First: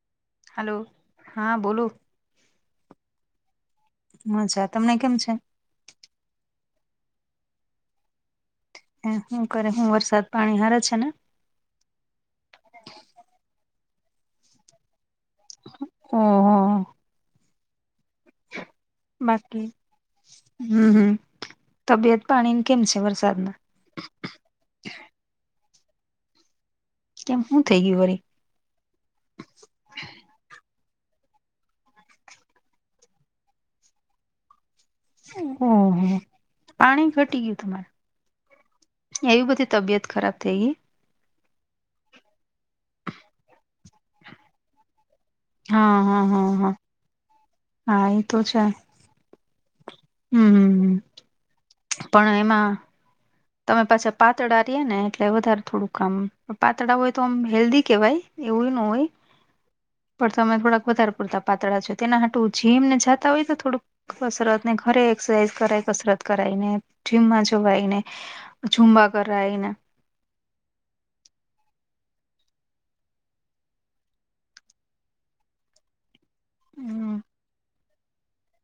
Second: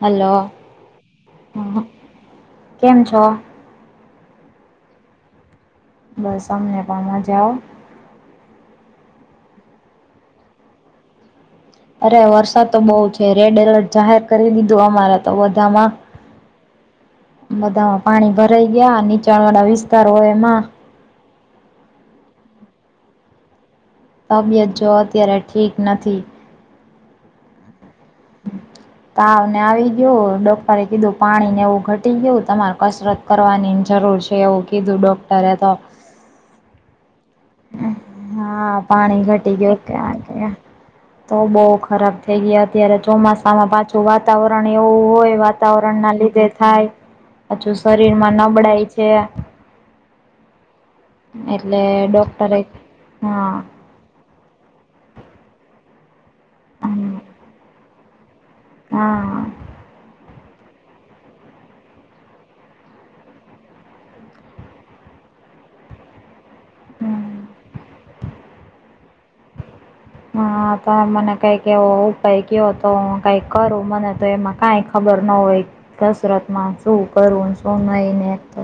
Hello hello હા હ બોલો કેમ છો. મજા તમને કેમ છે. બસ અમને પણ મજા હો એ શું કરે હું વરસાદ પાણી હારા છેને. અરે વરસાદ તો બહુ છે, રેડ એલર્ટ જાહેર કરી દીધું અમારે તો બધામા હ હા બધામાં પાણી ભરાઈ ગયા, નીચાણ વાળા વિસ્તાર હોય એમા હમ્મ તબિયત પાણી કેમ છે, વરસાદના તબિયત જો અત્યારે ઠીક નથી. કેમ શું થઇ ગયુ વરી તાવને આવી ગયો ડોક્ટરે કીધુ પાણી, ને એવું ઘટી ગયું તમાર કસરત કરવાની જરૂર છે, એવુ કે ઓહ પાણી ઘટી ગયુ હા પાણી ઘટી બધી ગયુ, તબિયત ખરાબ એટલે થઈ ગઈ તો બહુ ખરાબ થઈ ગયા અત્યારે ચોમાસામાં પાછું વાતાવરણ એવું હોય, વાત હા વાતાવરણ ના હા લીધે હા હા થાય હજુ હા એ શરીર માં નબળાય છે. હમ હમ એટલે પણ ડોક્ટરે એમાં હા તમે પાછા પાતળા રિયાને એટલે વધારે થોડુંક કામ આમ પાતળા હોય તો આમ હેલ્ધી કેવાય એવું ન હોય હા પણ તમે થોડાક વધારે પૂરતા પાતળા છો તેના માટે જિમને જાતા હોય તો થોડુંક કસરત ને ઘરે એક્સરસાઇઝ કરાય કસરત કરાઈને જીમમાં જવાયને ઝુંમબા કરવા એને હ તો મને કઈક એ ઉપાય ક્યો તો કઈક કરું મને તો એમાં કંઈક ખબર ન હોય કસરતમાં શું હમ કરવુંને શું નહીં ને એમતો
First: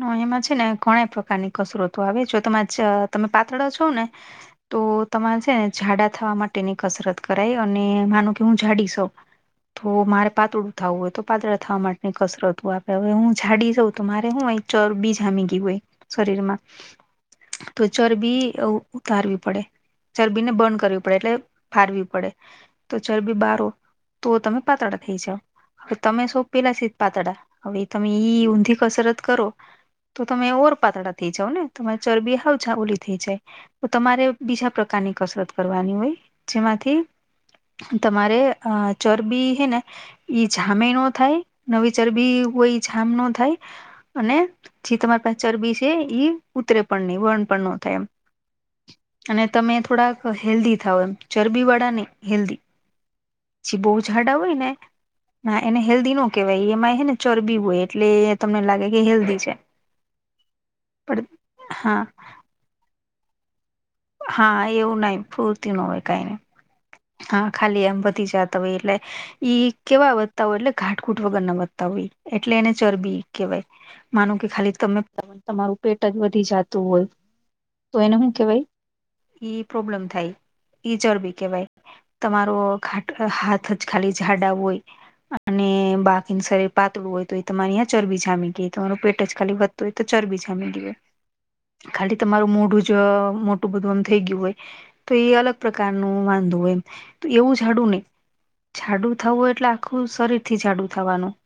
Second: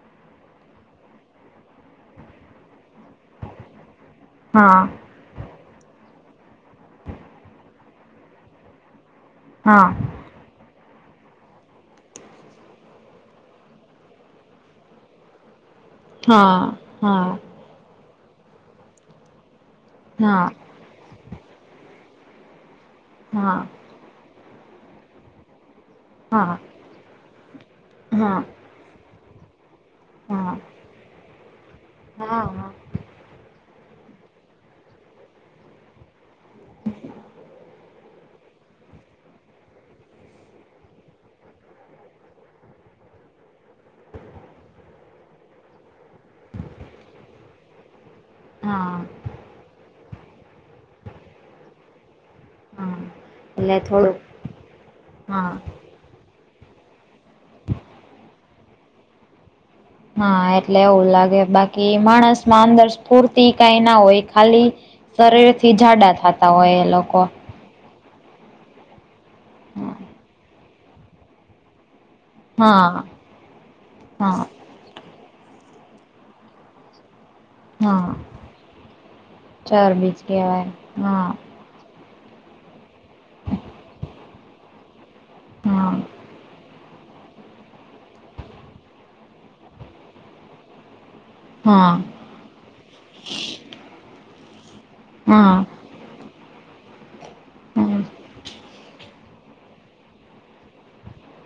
હ એમાં છે ને ઘણા પ્રકારની કસરતો આવે જો તમા તમે પાતળો છો ને તો હા તમારે છે ને જાડા થવા માટેની કસરત કરાય અને માનું કે હું જાડી શઉ હા તો મારે પાતળું થાવ હોય તો પાતળા થવા માટેની કસરત આપે હવે હું જાડી સવ તો મારે હું અહી ચરબી જામી ગય હોય હા શરીરમાં હા તો ચરબી ઉતારવી પડે ચરબી હા ને બર્ન કરવી પડે એટલે ફારવી પડે તો ચરબી હા બારો તો તમે પાતળા થઈ જાવ. તમે સો હા પેલાથી જ પાતળા હવે તમે ઈ હા ઊંધી કસરત કરો તો તમે ઓર પાતળા થઇ જાવ ને તમારે ચરબી હા હા હાવ ઓલી થઈ જાય. તો તમારે બીજા પ્રકારની કસરત કરવાની હોય જેમાંથી તમારે અ ચરબી હૈ ને ઈ જામે ન થાય નવી ચરબી હોય જામ ન થાય અને જે તમારી પાસે ચરબી છે એ ઉતરે પણ નહી બર્ન પણ ન થાય એમ હા અને તમે થોડાક હેલ્ધી થાવ એમ ચરબીવાળા નહીં હેલ્ધી હા એટલે પછી બહુ થોડુંક ઝાડા હોય ને હા ના એને હેલ્ધી નો કેવાય એમાં હે ને ચરબી હોય એટલે તમને લાગે કે હેલ્ધી છે. હા એટલે એવું પણ લાગે બાકી હા માણસ માં અંદર સ્ફૂર્તિ કઈ ના હોય હા ખાલી એવું નહી શરીર થી પૂરતી ન હોય જાડા કઈ નઈ થતા હોય એ લોકો હા ખાલી એમ વધી જતા હોય એટલે ઈ કેવા વધતા હોય એટલે ઘાટઘૂટ વગર ના વધતા હોય. એટલે એને હા ચરબી કેવાય માનું હા કે ખાલી તમે તમારું પેટ જ વધી જતું હોય તો હા એને શું કેવાય ઈ પ્રોબ્લેમ ચરબીજ થાય કહેવાય એ હા ચરબી કેવાય તમારો ઘાટ હાથ જ ખાલી જાડા હોય અને હા બાકીન શરીર પાતળું હોય તો હો તમારીયાં ચરબી જામી ગઈ તમાર પેટ જ ખાલી વધતું હોય તો ચરબી જામી ગઈ હોય હા ખાલી તમારું મોઢું જ મોટું બધું આમ થઈ ગયું હોય તો એ હા અલગ પ્રકાર [unintelligible] હોય એવું જાડુ નઈ હા જાડુ કા થવું એટલે આખું શરીર થી જાડું થવાનું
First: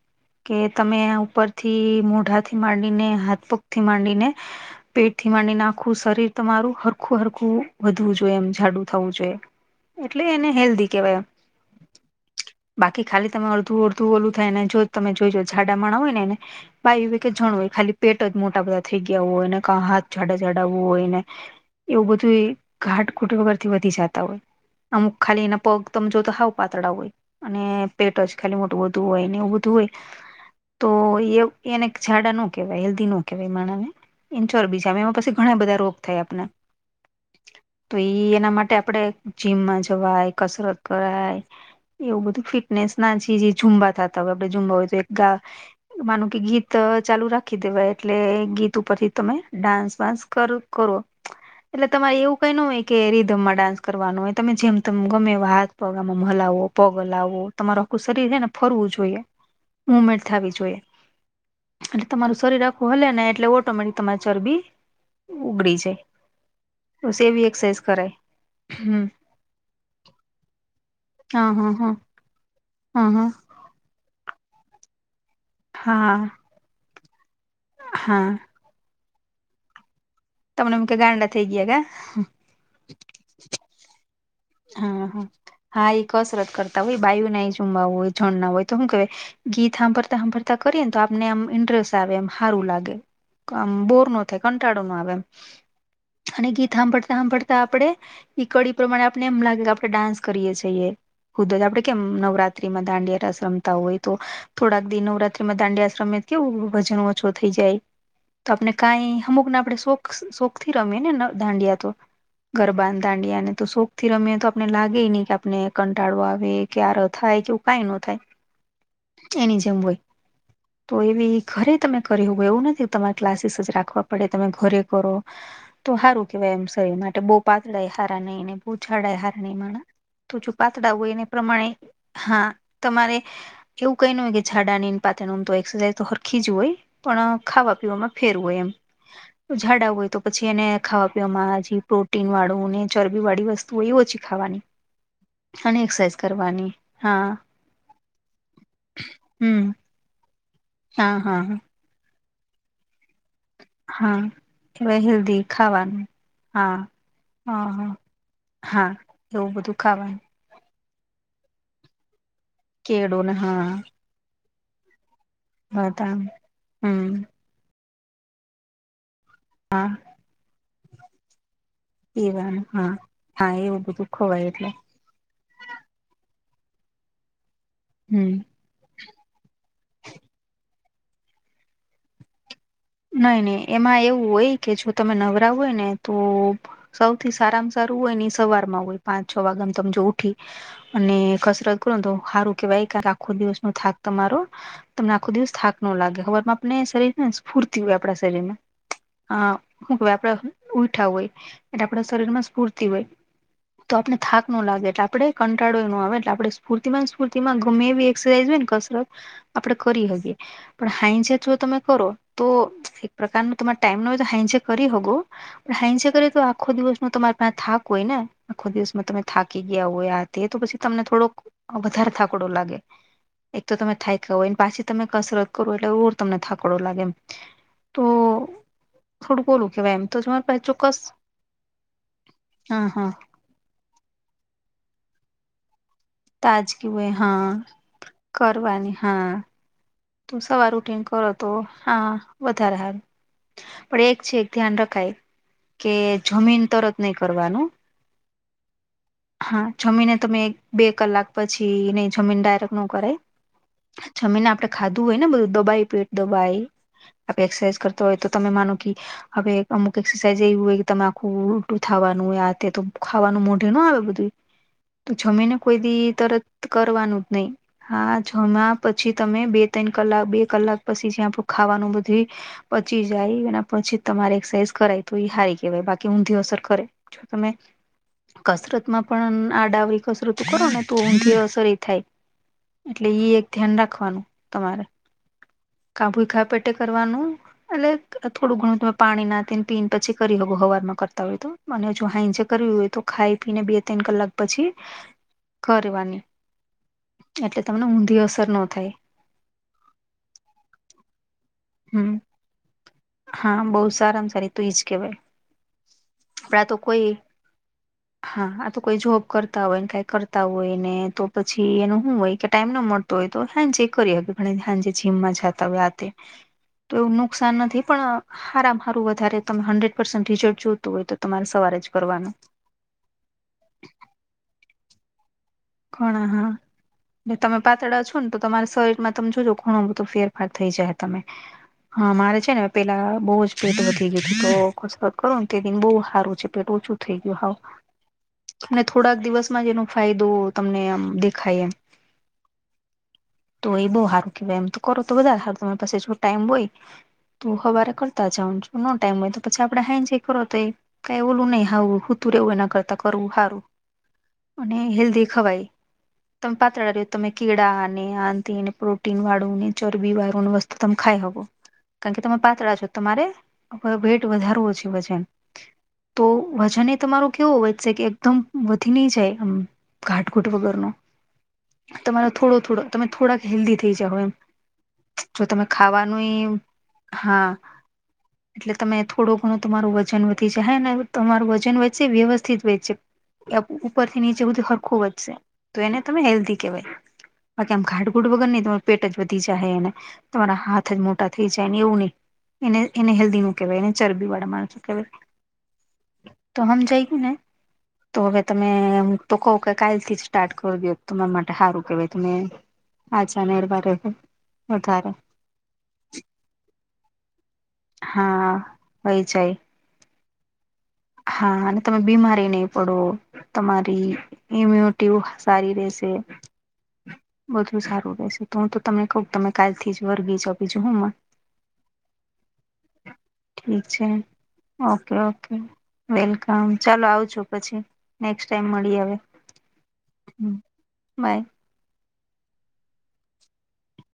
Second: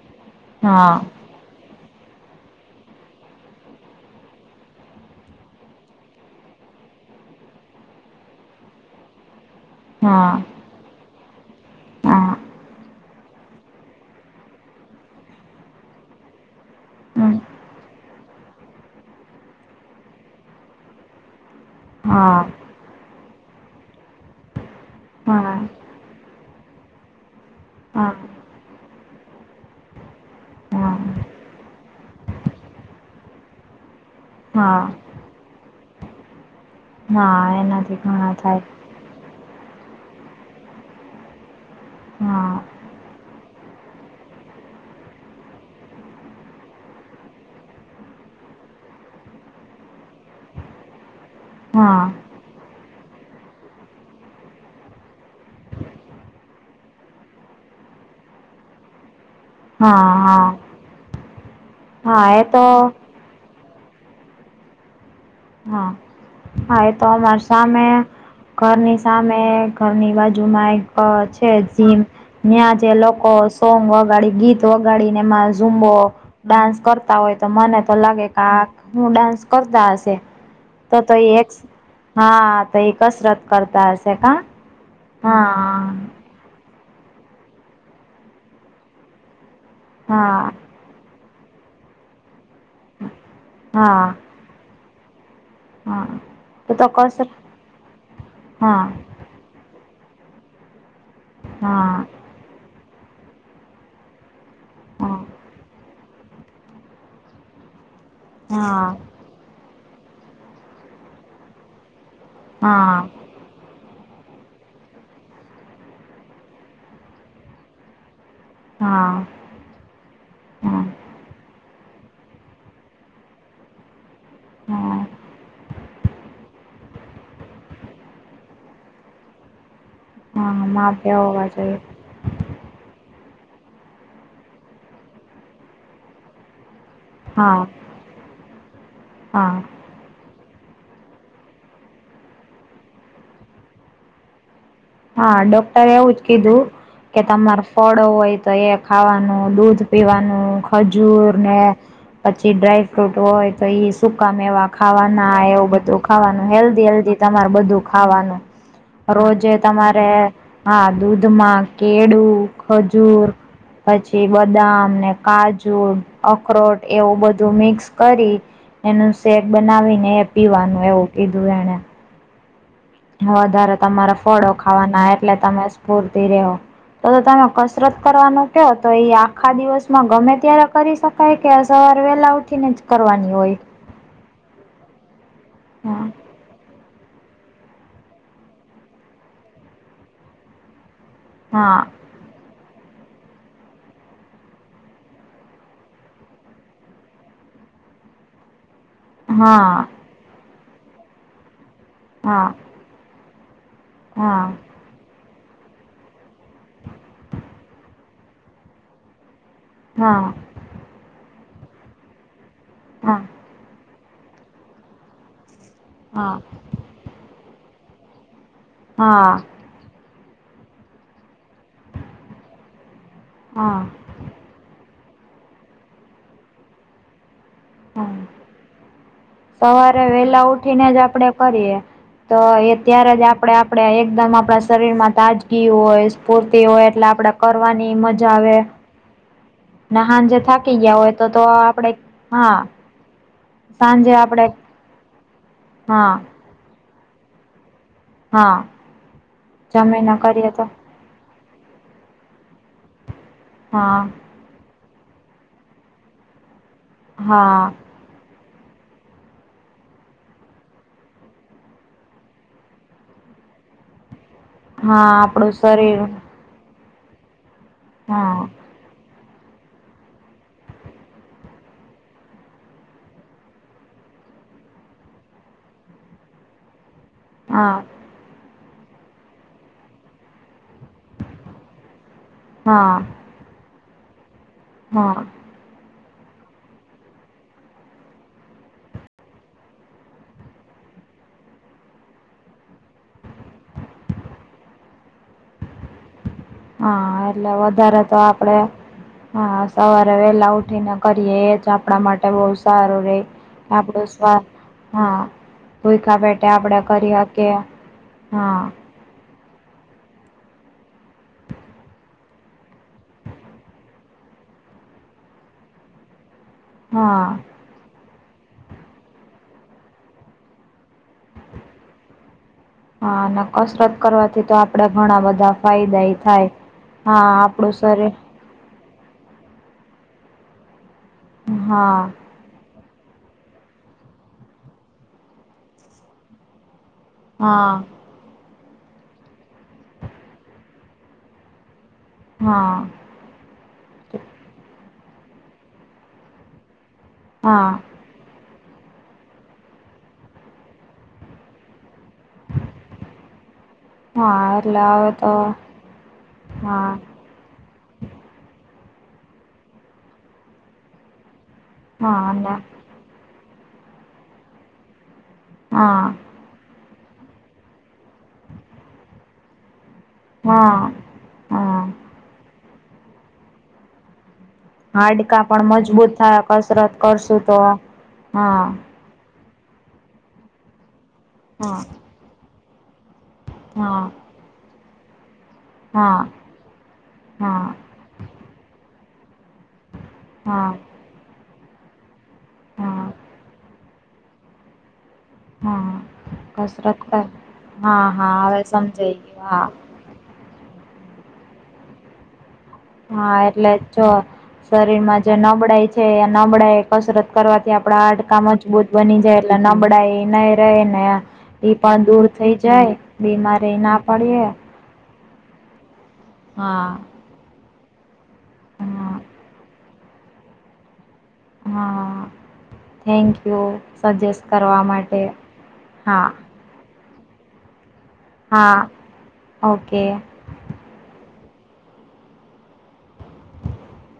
કે હા તમે ઉપર થી મોઢાથી માંડીને હાથપગ થી માંડીને પેટ થી માંડી ને આખુ શરીર તમારું હ આખું હરખું વધવું જોઈએ એમ જાડુ થવું જોઈએ એટલે હા હા એને હેલ્ધી કેવાય એમ હા બાકી ખાલી તમે અડધું અડધું ઓલું થાય ને જો તમે જોજો ઝાડા માણા હોય નેને ભાઈ કે જણવું હોય ખાલી પેટ જ મોટા બધા થઈ ગયા હોય ને ક હાથ જાડા ચડાવવું હોય ને એવું બધું હા એ ઘાટ ઘુટ પરરથી વધી જતા હોય અમુક ખાલી એના પગ ત જો તો સાાવ પાતળા હોય અને પેટ જ ખાલી મોટું વધુ હોય ને એવું બધું હોય તો હા એ એને ાડા ન કેવાય હેલ્ધી નો કવાય મા ને એ ચોર હા બીજા એમાં પછી ઘણા બધા રોગ થયા આપણા ના એના તો ઈ એના માટે આપડે જીમમાં જવાય કસરત કરાય એવું બધું હા ફિટનેસ ના છે જે ઝુંબા થતા હોય આપડણે ઝુંબા હોય તો એક ગા માનું કે ગીત ચાલુ રાખી દેવાય એટલે ગીત ઉપરથી તમે ડાન્સ વાન્સ કર કરો એટલે હા તમારે એવું કઈ હોય કે રીધમમાં ડાન્સ કરવાનું હોય તમે જેમ ત ગમે હાથ પગમાં હલાવો પગ હલાવો તમારે આખું શરીર છે ને ફરવું જોઈએ હા મુમેન્ટ હા થ જોઈએ એટલે હા તમારું એ શરીર તો આખું હલે ને એટલે પ્રમાણે તમામાચર બી ઉગડી હા જાય હા એ તો બસ અમાર એવી એક્સરસાઇઝ સામે કરાય ઘરની હમ સામે ઘરની બાજુમાં એક હા છે હા હા જીમ અયા જે હા હા લોકોઅં સોંગ વગાડી ગીત વગાડીને એમાં ઝુંબો હા ડાન્સ કરતા હોય તો મને તો લાગે હા કે આા હું ડાન્સ કરતા હશે તમને એમ કે તો તો ગાંડા એ થઈ એક ગયા કા હા તો એ કસરત કરતા હશે કા હા હા હા એ કસરત કરતા હોય બાયુ ના એ જમમા હોય જણ ના હોય તો શું કેવાય ગીત સાંભરતા હા સાંભરતા કરીએ ને તો આપને આમ ઇન્ટરેસ્ટ આવે એમ સારું લાગે તો આમ હા બોર ન કટાળો ન આવે એમ હા અને ગીત તો તો સાંભળતા કસરત સાંભળતા આપણેે કડી હા પ્રમાણે આપને એમ લાગે કે આપડણે ડાન્સ કરીએે છીએ ખુદ આપડે હા કેમ નવરા માં દાંડ આશ્રમ હોય તો થોડાક દ હા નવરાત્રીમાં દાંડીયા આશ્રમ કેવું વજન ઓછો થઈ જાય તો આપને હા કઈ અમુકને આપણે શોખ શોખ થી રમીએ ને દાંડિયા તો હા ગરબા દાંડિયાને તો શોખ થી રમે્યા તો આપને લાગે નહી કે આપને કંટાળો આવે ક્યારે થાય કેવું કઈ ન થાય હા એની જેમ હોય હા તો એવી ઘરે તમે કર હો હોય એવું નથી તમારે ક્લાસીસ જ રાખવા પડે તમે ઘરે હા કરો તો સારું કેવાય એમ શરીર માટે બહુ પાતળા હારા નહી બહછાડાય હારણીમાં તો હા જો પાતળ હોુંય માફિયા એને હોવા પ્રમાણે જોઈએ હા તમારે એવું કઈ ન હોય કે જાડાની પાત્ર નમ તો એક્સરસાઇઝ તો સરરખી જ હોય પણ હા ખાવા પીમાં ફેરવું હોય એમ હા ઝાડા હોય તો પછી એને ખાવા પીવાવામાં પ્રોટીન વાળું ને ચરબી વાળી વસ્તુ હો એ પછી ખાવાની હા અને ડોક્ટરે એવું એક્સરસાઇઝ જ કીધું કરવાની કે હા તમાર ફળો હોય તો એ ખાવાનું હમ દૂધ પીવાનું હા ખજૂર હા ને પછી ડ્રાય ફ્રૂટ હોય તો ઈ હા સુકા મે એવા ખાવાના હેલ્ધી એવું બધું ખાવાનું ખાવાનું હા હેલ્ધી હેલ્ધી તમારે હા બધું હા ખાવાનું હા એવ બ- રે હ દૂધમાં કેળું કેળું ખજૂર ને હા નથી પછી બદામ ને કાજુ બદામ અખરોટ હમ એવું બધું મિક્સ કરી એનું શેક બનાવીને એ પીવાનું એવું કીધું એને એ હા હા વધારે એવું બધું તમારા ખવાય ફળો એટલે ખાવાના એટલે તમે સ્ફૂર્તિ રહો તો તમે કશ કસરત હમ કરવાનો તો એ આખા દિવસમાં ગમે ત્યારે કરી શકાય કે સવાર વેલા ઉઠી ને જ કરવાની નઈ હોય? નહી એમાં એવું હોય કે જો તમે નવરા હોય ને હા, તો સૌથી સારામાં સારું હોય ને સવાર માં હોય પાંચ છ વાગેમાં તજ ઉઠી અને હા, કસરત કર હારું કે ભાઈ આખો દિવસ નો થાક તમારો તમને આખો દિવસ થાક નો લાગે ખબરમાં આપને શરીર ને ફૂરતી હોય આપણા શરીર માં હા, હ શું આપડા ઉઊઠા હોય એટલે આપણા શરીર હા, માં સ્ફૂર્તિ હોય તો આપને થાક હા, ન લાગે એટલે આપણે કંટાળો એો આવે એટલે આપણે સ્ફૂર્તિ સ્ફૂર્તિમાં ગમે એવી એક્સરસાઝ હોય ને કસરત આપડણે કરી હા, શકીએ પણ હાાઈજત જો તમે કરો તો એક હા, પ્રકારનું તમારે ટાઈમ નો હોય તો હાઈંસે કરી હોગો પણ હાઈંસે કરી તો હા, આખો દિવસ ન તમારી પાસે થાક હોય ને આખો દિવસમાં તમે હા. થાકી ગયા હોય આ તે તો પછી તમને થોડોક વધારે થાકડો લાગે એક તો હા તમે થાય ખ હોયને પાછી તમે કસરત કરો એટલેવું તમને થાકડો લાગે એમ હા તો થોડુંક ઓલું કેવાય સવારે એમ તો વેલા તમારી પાસે ઉઠીને જ ચોક્કસ આપડે કરીએ તો એ હા હા ત્યારે જ આપડે આપણે એકદમ આપણા શરીરમાં તાજગી હોય પૂરતી હોય તાજગી એટલે આપડે હા કરવાની મજા આવે કરવાની હા ને ત હાંજે સવાર થાકી ગયા ઉઠીન હોય કરો તો આપડે હા વધારે હારૂ પણ સાંજે એક છે આપડે એક ધ્યાન રખાય કે હા જમીન તરત નહી કરવાનું હા હા છ મહિને જમીને તમે કરીએ તો બે કલાક પછીને જમીન ડાયરેક ન કરે હા જમીન આપણે ખાધું હોય ને બધું દબાય પેટ દબાય આપ હા એક્સરસાઝ કરતા હોય તો તમે માનો કે હવે અમુક એક્સરસાઇઝ એવી હોય કે તમે આખું ઉલટું થાવાનું હોય આ તે તો ખાવાનું મોઢે ન આવે બધું હા તો આપડું જમિને કોઈ શરીર દી તર કરવાનું જ નહી હા જમ્યા પછી તમે બે ત્રણ કલાક બે કલાક પછી જ્યા આપું ખાવાનું બધું પછી જાય એના પછી તમારે એક્સરસાઝ કરાય તો એ સારી કેહેવાય બાકી ઊંધી અસર કરે જો તમે હા કસરત પણ આ ડાવરી કસરત કરો ને તો ઊઘી અસર એ થાય હા એટલે એક ધ્યાન રાખવાનું તમારે હમ કા ભુઈ ખા પેટે કરવાનું એટલે થોડું ઘણું તમે પાણી નાને પીને પછી કરી શકો હવાર માં કરતા હોય તો. અને જો હાઇજે કરવી હોય તો ખાઈ વીને બે ત્રન કલાક પછી કરવાની હા એટલે તમને વધારે તો ઊંધી અસર આપડે ન થાય હા સવારે વેલા ઉઠીને કરીએ એજ આપણા હમ માટે બહું સારું રે હા બહુ આપણું સારામાં સ્વાદ સારી તો એજ હા કેહેવાય ભોઈકા પેટે આપડા તો આપડે કોઈ કરી શકીએ હા આ તો કોઈ જોબ કરતા હોય ને કઈ કરતા હોય ને તો પછી એનું શું હોય કે ટાઈમ ના મળતો હોય તો હાઈંજે કરી હાંજે જીમ માં જાતા હોય તો આતે [inaudible] તો એવું નુકસાન નથી. પણ હારમાં હારું વધારે તમે હંડ્રેડ પર્સન્ટ રિઝલ્ટ જોતું હોય તો તમારે સવારે જ કરવાનું હા અને કસરત કરવાથી તો આપડે ઘણા બધા ફાયદા એ ઘણા હા થાય હા એટલે તમે આપડું પાતળા શ છો ને તો તમારા શરીરમાં તમે જોજો ઘણો બધું ફેરફાર થઈ જાય તમે હા મારે છે ને પેલા બહુ જ પેટ વધી ગયું તો કસરત કરો ને તેથીને બહુ સારું છે પેટ ઓછું થઈ ગું હ હા અને થોડાક દિવસમાં જ એનો ફાયદો તમને આમ દેખાય એમ હા તો એ બહુ સારું કેવાય એમ તો કરો તો બધા સારું તમારી પાસે જો ટાઈમ હોય તું હા હવારે કરતા જાઉ છ નો ટાઈમ હોય તો પછી આપડે હા જ કરો તો કઈ ઓલું નહી હાવ તરવું એના કરતા કરવું સારું હા અને એટલે હવે હેલ્ધી તો ખવાય તમે હા પાતળા ર તમે કેળા ને આંતને પ્રોટીનવાળું ને ચરબીવાળું વસ્તુ તમે ખાઈ હકો. કારણ હા કે તમે અને પાતળા છો તમારે વેઇટ વધારવો છે વજન. હા તો વજન એ તમારું કેવું વધશે કે એકદમ વધી નહી જાય એમ. ઘાટઘૂટ હા વગરનો હા તમારો થોડો થોડો તમે થોડાક હેલ્ધી થઈ જાહો એમ. હાડકા જો તમે પણ મજબૂત ખાવાનું થાય ઈ કસરત કરશું હા તો હા એટલે તમે થોડો ઘણું તમારું વજન વધી જહે ને તમારું વજન હા વચ્ચે વ્યવસ્થિત વે હા ઉપરથી નીચે બધું સરખું વધશે તો એને હા તમે હેલ્ધી કેહેવાય હા બાકી આમ ઘા ઘાટ ઘૂંટ વગર ની તમારું પેટ જ વધી જાહે એને તમારા હા હાથ જ મો ટા થઈ જાય એને એવું નહી એને હા એને હેલ્ધી ન કેહેવાય એને ચરબી વાળા માણસો કેહેવાય. હા તો કસરત હમજાઈ ગયુ કર ને હા તો હા હવે તમે હું સમજાઈ તો ગયું કઉ હા કે કાલથી જ સ્ટાર્ટ કર દયો તમારા માટે સારું કેહેવાય તમે આજ હા જાન્યુઆરી એટલે જો વારે વધારે શરીરમાં જે નબળાઈ છે એ નબળાઈ એ કસરત કરવાથી આપડા હાડકા હા મજબૂત બની વહી જાય એટલે ન બળાઈ નઈ રહે ને હા ઈ અને તમે પણ દૂર બીમારી થઈ નહી જાય પડો બીમારી ના તમારી પડીએ ઇમ્યુન ટી હો સારી રેહશે. હા. બધુ સારું રહેશે તો હું તો તમને હા કઉ તમે કાલથી જ વર્ગી જાવ બીજું હુંમાં હા થેન્કયુ ઠીક છે સજેસ્ટ કરવા માટે હા. હ ચાલો આવજો પછી નેક્સ્ટ ટાઈમ હા મળી આવે ઓકે હ. બાય.